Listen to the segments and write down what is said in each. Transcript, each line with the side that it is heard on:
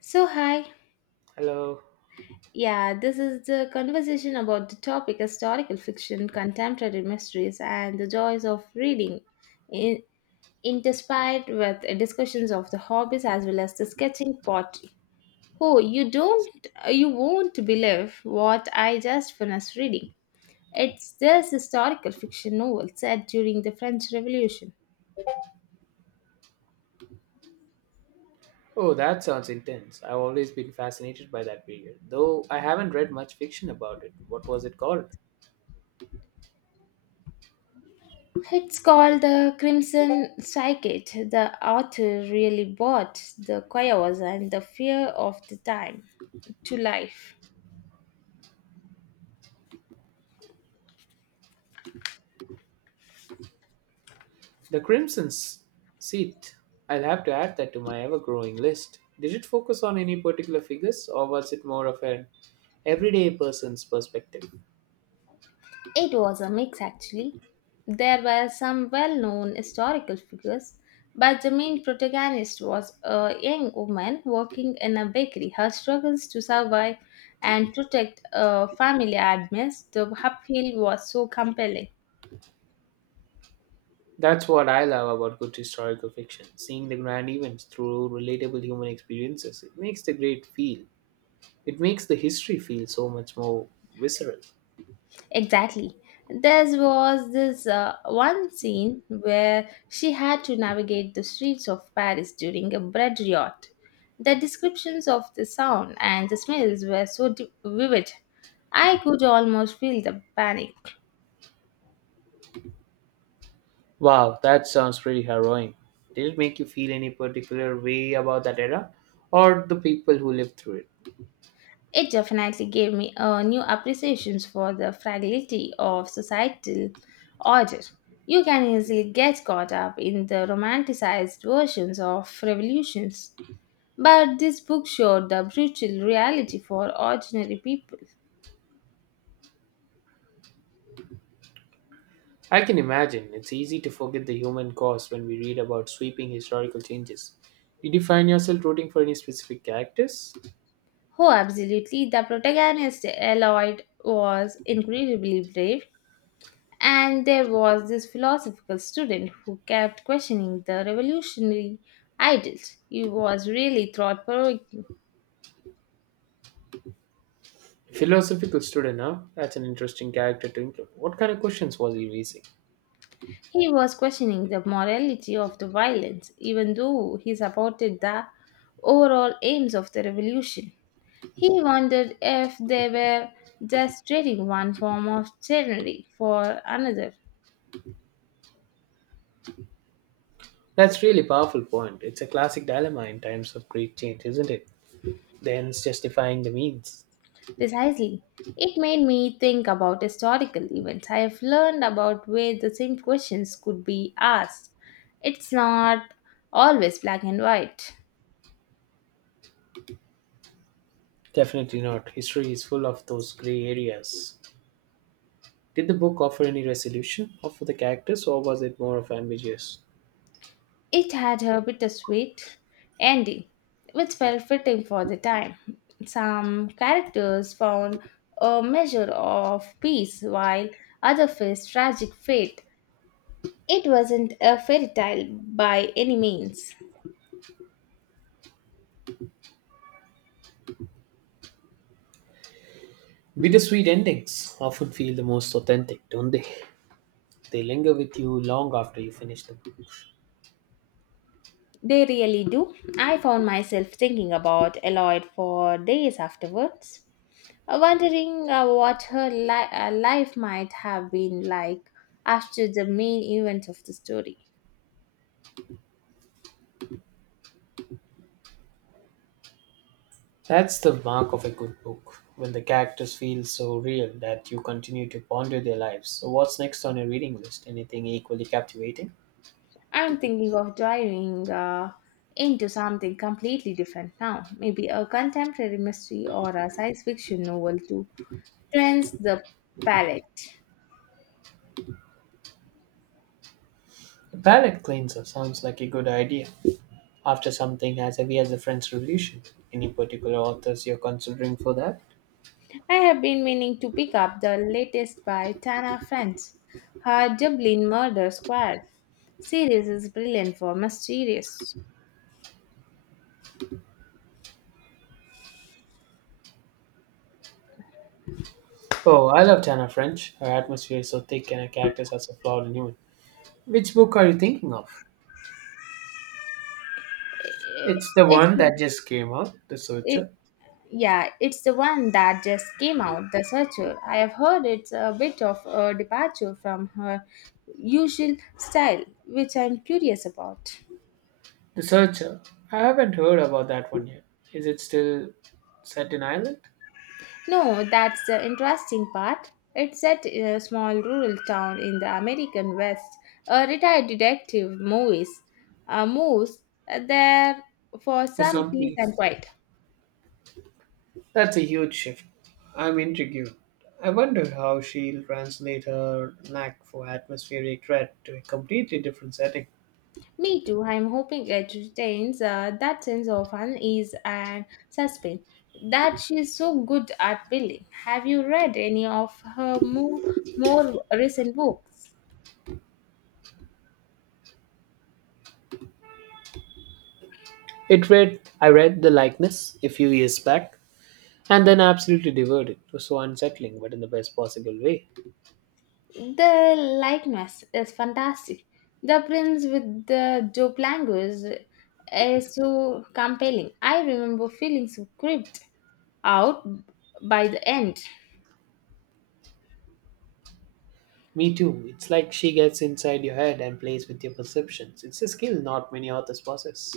left: So, hi.
right: Hello.
left: Yeah, this is the conversation about the topic historical fiction, contemporary mysteries, and the joys of reading, in, interspired with discussions of the hobbies as well as the sketching pottery. Oh,
right: Yes.
left: you won't believe what I just finished reading. It's this historical fiction novel set during the French Revolution.
right: Oh, that sounds intense. I've always been fascinated by that period, though I haven't read much fiction about it. What was it called?
left: It's called the Crimson Psychic. The author really brought the chaos and the fear of the time to life.
right: The Crimson S- Seat. I'll have to add that to my ever growing list. Did it focus on any particular figures, or was it more of an everyday person's perspective?
left: It was a mix, actually. There were some well known historical figures, but the main protagonist was a young woman working in a bakery. Her struggles to survive and protect a family amidst the upheaval was so compelling.
right: That's what I love about good historical fiction seeing the grand events through relatable human experiences. It makes the history feel so much more visceral.
left: Exactly. There was this one scene where she had to navigate the streets of Paris during a bread riot. The descriptions of the sound and the smells were so vivid, I could almost feel the panic.
right: Wow, that sounds pretty harrowing. Did it make you feel any particular way about that era or the people who lived through it?
left: It definitely gave me a new appreciation for the fragility of societal order. You can easily get caught up in the romanticized versions of revolutions. But this book showed the brutal reality for ordinary people.
right: I can imagine it's easy to forget the human cost when we read about sweeping historical changes. Did you find yourself rooting for any specific characters?
left: Oh, absolutely. The protagonist, Lloyd, was incredibly brave, and there was this philosophical student who kept questioning the revolutionary ideals. He was really thought provoking.
right: Philosophical student, huh? That's an interesting character to include. What kind of questions was he raising?
left: He was questioning the morality of the violence, even though he supported the overall aims of the revolution. He wondered if they were just trading one form of chivalry for another.
right: That's really powerful point. It's a classic dilemma in times of great change, isn't it? The ends justifying the means.
left: Precisely. It made me think about historical events I've learned about where the same questions could be asked. It's not always black and white.
right: Definitely not. History is full of those gray areas. Did the book offer any resolution for the characters, or was it more of ambiguous?
left: It had a bittersweet ending, which felt fitting for the time. Some characters found a measure of peace while others faced tragic fate. It wasn't a fairy tale by any means.
right: Bittersweet endings often feel the most authentic, don't they? They linger with you long after you finish the book.
left: They really do. I found myself thinking about Eloyd for days afterwards, wondering what her life might have been like after the main event of the story.
right: That's the mark of a good book, when the characters feel so real that you continue to ponder their lives. So, what's next on your reading list? Anything equally captivating?
left: I'm thinking of diving into something completely different now, maybe a contemporary mystery or a science fiction novel to cleanse the palette.
right: A palate cleanser sounds like a good idea. After something as heavy as the French Revolution, any particular authors you're considering for that?
left: I have been meaning to pick up the latest by Tana French. Her Dublin Murder Squad series is brilliant for mysterious.
right: Oh, I loved Hannah French. Her atmosphere is so thick and her characters are so flawed and human. Which book are you thinking of? It's the
left: It,
right: one that just came out, The
left: it,
right: Searcher.
left: yeah, it's the one that just came out, The Searcher. I have heard it's a bit of a departure from her usual style, which I'm curious about.
right: The Searcher. I haven't heard about that one yet. Is it still set in Ireland?
left: No, that's the interesting part. It's set in a small rural town in the American West. A retired detective moves there for
right: For
left: some
right: some
left: peace and
right: piece.
left: quiet.
right: That's a huge shift. I'm intrigued. I wonder how she'll translate her knack for atmospheric dread to a completely different setting.
left: Me too. I'm hoping it retains that sense of unease and suspense that she's so good at building. Have you read any of her more recent books?
right: It read I read The Likeness a few years back and then absolutely devoured it. It was so unsettling, but in the best possible way.
left: The likeness is fantastic. The prince with the dope language is so compelling. I remember feeling so creeped out by the end.
right: Me too. It's like she gets inside your head and plays with your perceptions. It's a skill not many authors possess.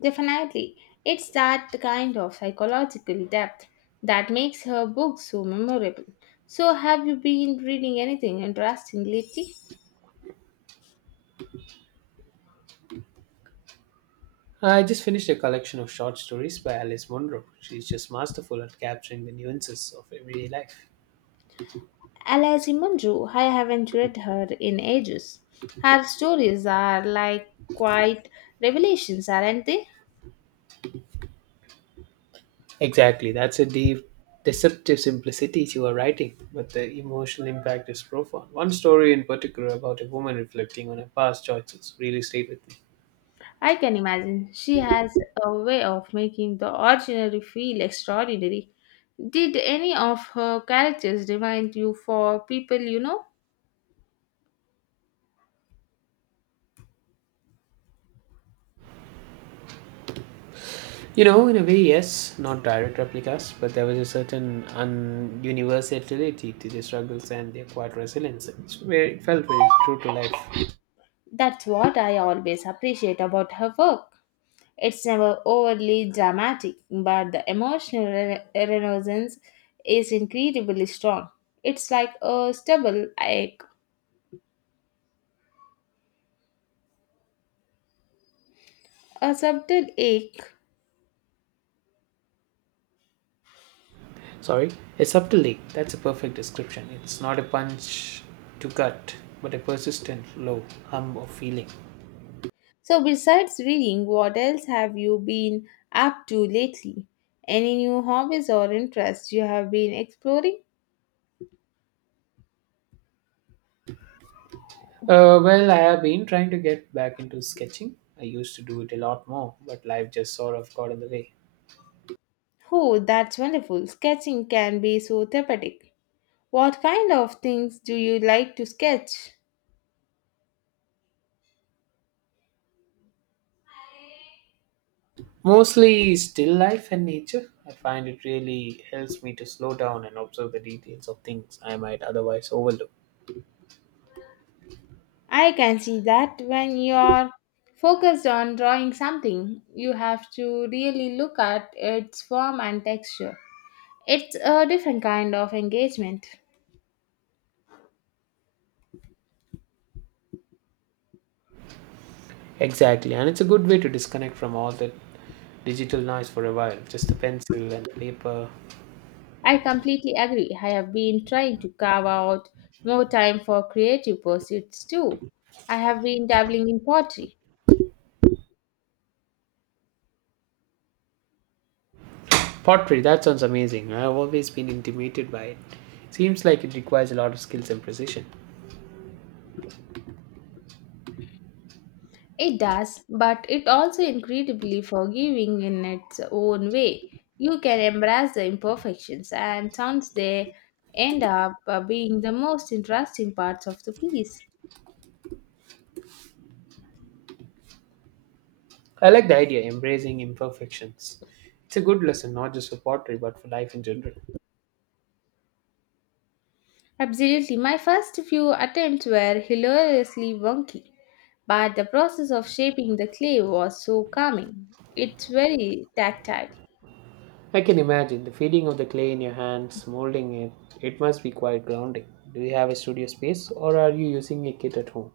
left: Definitely, it's that kind of psychological depth that makes her book so memorable. So, have you been reading anything interesting lately?
right: I just finished a collection of short stories by Alice Munro. She's just masterful at capturing the nuances of everyday life.
left: Alessi Munro, I haven't read her in ages. Her stories are like quite revelations, aren't they?
right: Exactly, that's a deep, deceptive simplicity to her writing, but the emotional impact is profound. One story in particular about a woman reflecting on her past choices really stayed with me.
left: I can imagine. She has a way of making the ordinary feel extraordinary. Did any of her characters remind you for people you know?
right: You know, in a way, yes, not direct replicas, but there was a certain universality to their struggles and their quiet resilience, it's where it felt very true to life.
left: That's what I always appreciate about her work. It's never overly dramatic, but the emotional renaissance is incredibly strong. It's like a subtle ache.
right: Sorry, a subtlety, that's a perfect description. It's not a punch to cut, but a persistent, low hum of feeling.
left: So, besides reading, what else have you been up to lately? Any new hobbies or interests you have been exploring?
right: Well, I have been trying to get back into sketching. I used to do it a lot more, but life just sort of got in the way.
left: Oh, that's wonderful. Sketching can be so therapeutic. What kind of things do you like to sketch?
right: Mostly still life and nature. I find it really helps me to slow down and observe the details of things I might otherwise overlook.
left: I can see that when you're focused on drawing something, you have to really look at its form and texture. It's a different kind of engagement.
right: Exactly, and it's a good way to disconnect from all that digital noise for a while. Just the pencil and the paper.
left: I completely agree. I have been trying to carve out more time for creative pursuits too. I have been dabbling in pottery.
right: Pottery, that sounds amazing. I've always been intimidated by it. Seems like it requires a lot of skills and precision.
left: It does, but it also incredibly forgiving in its own way. You can embrace the imperfections, and sounds they end up being the most interesting parts of the piece.
right: I like the idea, embracing imperfections. It's a good lesson, not just for pottery, but for life in general.
left: Absolutely. My first few attempts were hilariously wonky, but the process of shaping the clay was so calming. It's very tactile.
right: I can imagine the feeling of the clay in your hands, molding it. It must be quite grounding. Do you have a studio space or are you using a kit at home?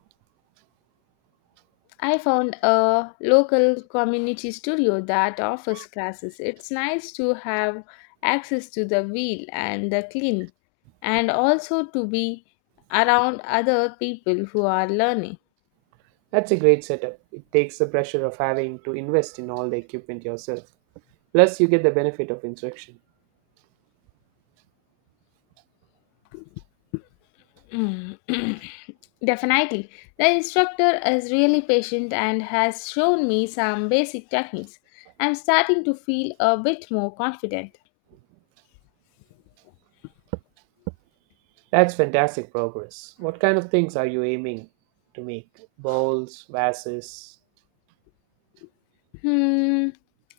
left: I found a local community studio that offers classes. It's nice to have access to the wheel and the clean, and also to be around other people who are learning.
right: That's a great setup. It takes the pressure of having to invest in all the equipment yourself. Plus, you get the benefit of instruction.
left: Mm. Definitely. The instructor is really patient and has shown me some basic techniques. I'm starting to feel a bit more confident.
right: That's fantastic progress. What kind of things are you aiming to make? Bowls, vases?
left: Hmm.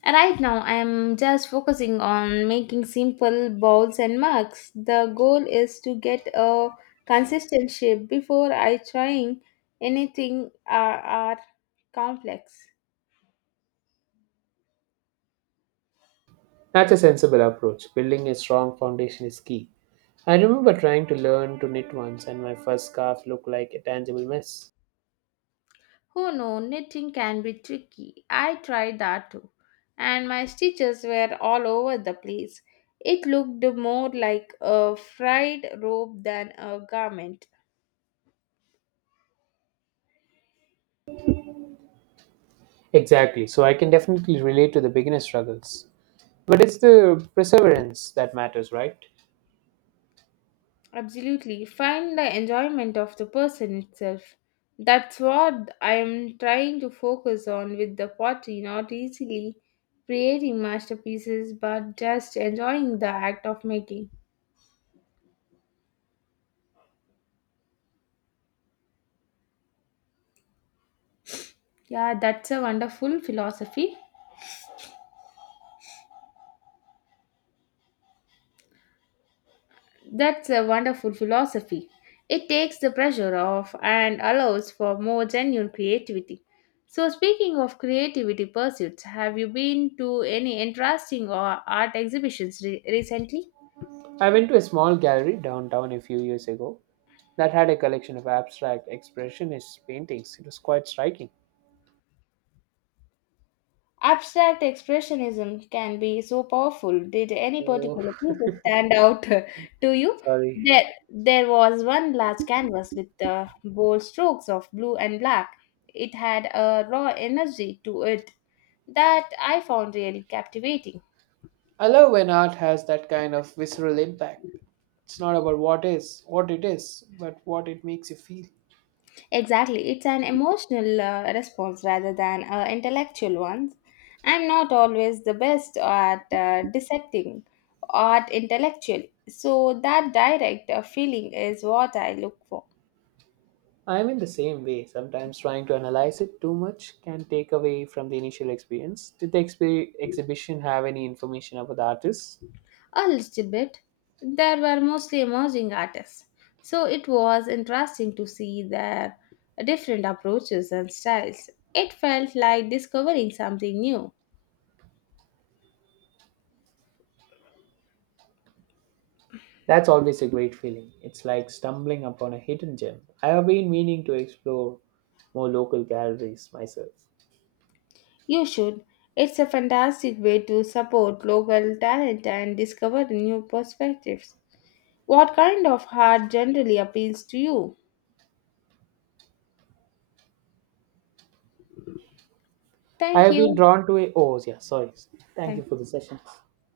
left: Right now, I'm just focusing on making simple bowls and mugs. The goal is to get a consistent shape before I trying anything are complex.
right: That's a sensible approach. Building a strong foundation is key. I remember trying to learn to knit once, and my first scarf looked like a tangible mess.
left: Oh no, knitting can be tricky. I tried that too, and my stitches were all over the place. It looked more like a fried robe than a garment.
right: Exactly. So I can definitely relate to the beginner struggles. But it's the perseverance that matters, right?
left: Absolutely, find the enjoyment of the person itself. That's what I am trying to focus on with the pottery, not easily creating masterpieces, but just enjoying the act of making. Yeah, that's a wonderful philosophy. That's a wonderful philosophy. It takes the pressure off and allows for more genuine creativity. So, speaking of creativity pursuits, have you been to any interesting or art exhibitions recently?
right: I went to a small gallery downtown a few years ago that had a collection of abstract expressionist paintings. It was quite striking.
left: Abstract expressionism can be so powerful. Did any
right: Oh,
left: particular pieces stand out to you?
right: sorry.
left: There, there was one large canvas with bold strokes of blue and black. It had a raw energy to it that I found really captivating.
right: I love when art has that kind of visceral impact. It's not about what is, what it is, but what it makes you feel.
left: Exactly, it's an emotional response rather than an intellectual one. I'm not always the best at dissecting art intellectually, so that direct feeling is what I look for.
right: I'm in the same way. Sometimes trying to analyze it too much can take away from the initial experience. Did the exhibition have any information about the artist?
left: A little bit. There were mostly emerging artists, so it was interesting to see their different approaches and styles. It felt like discovering something new.
right: That's always a great feeling. It's like stumbling upon a hidden gem. I have been meaning to explore more local galleries myself.
left: You should. It's a fantastic way to support local talent and discover new perspectives. What kind of art generally appeals to you?
right: I
left: Thank
right: have been
left: you.
right: drawn to a. Oh, yeah, sorry. Thank
left: Thank
right: you for the session.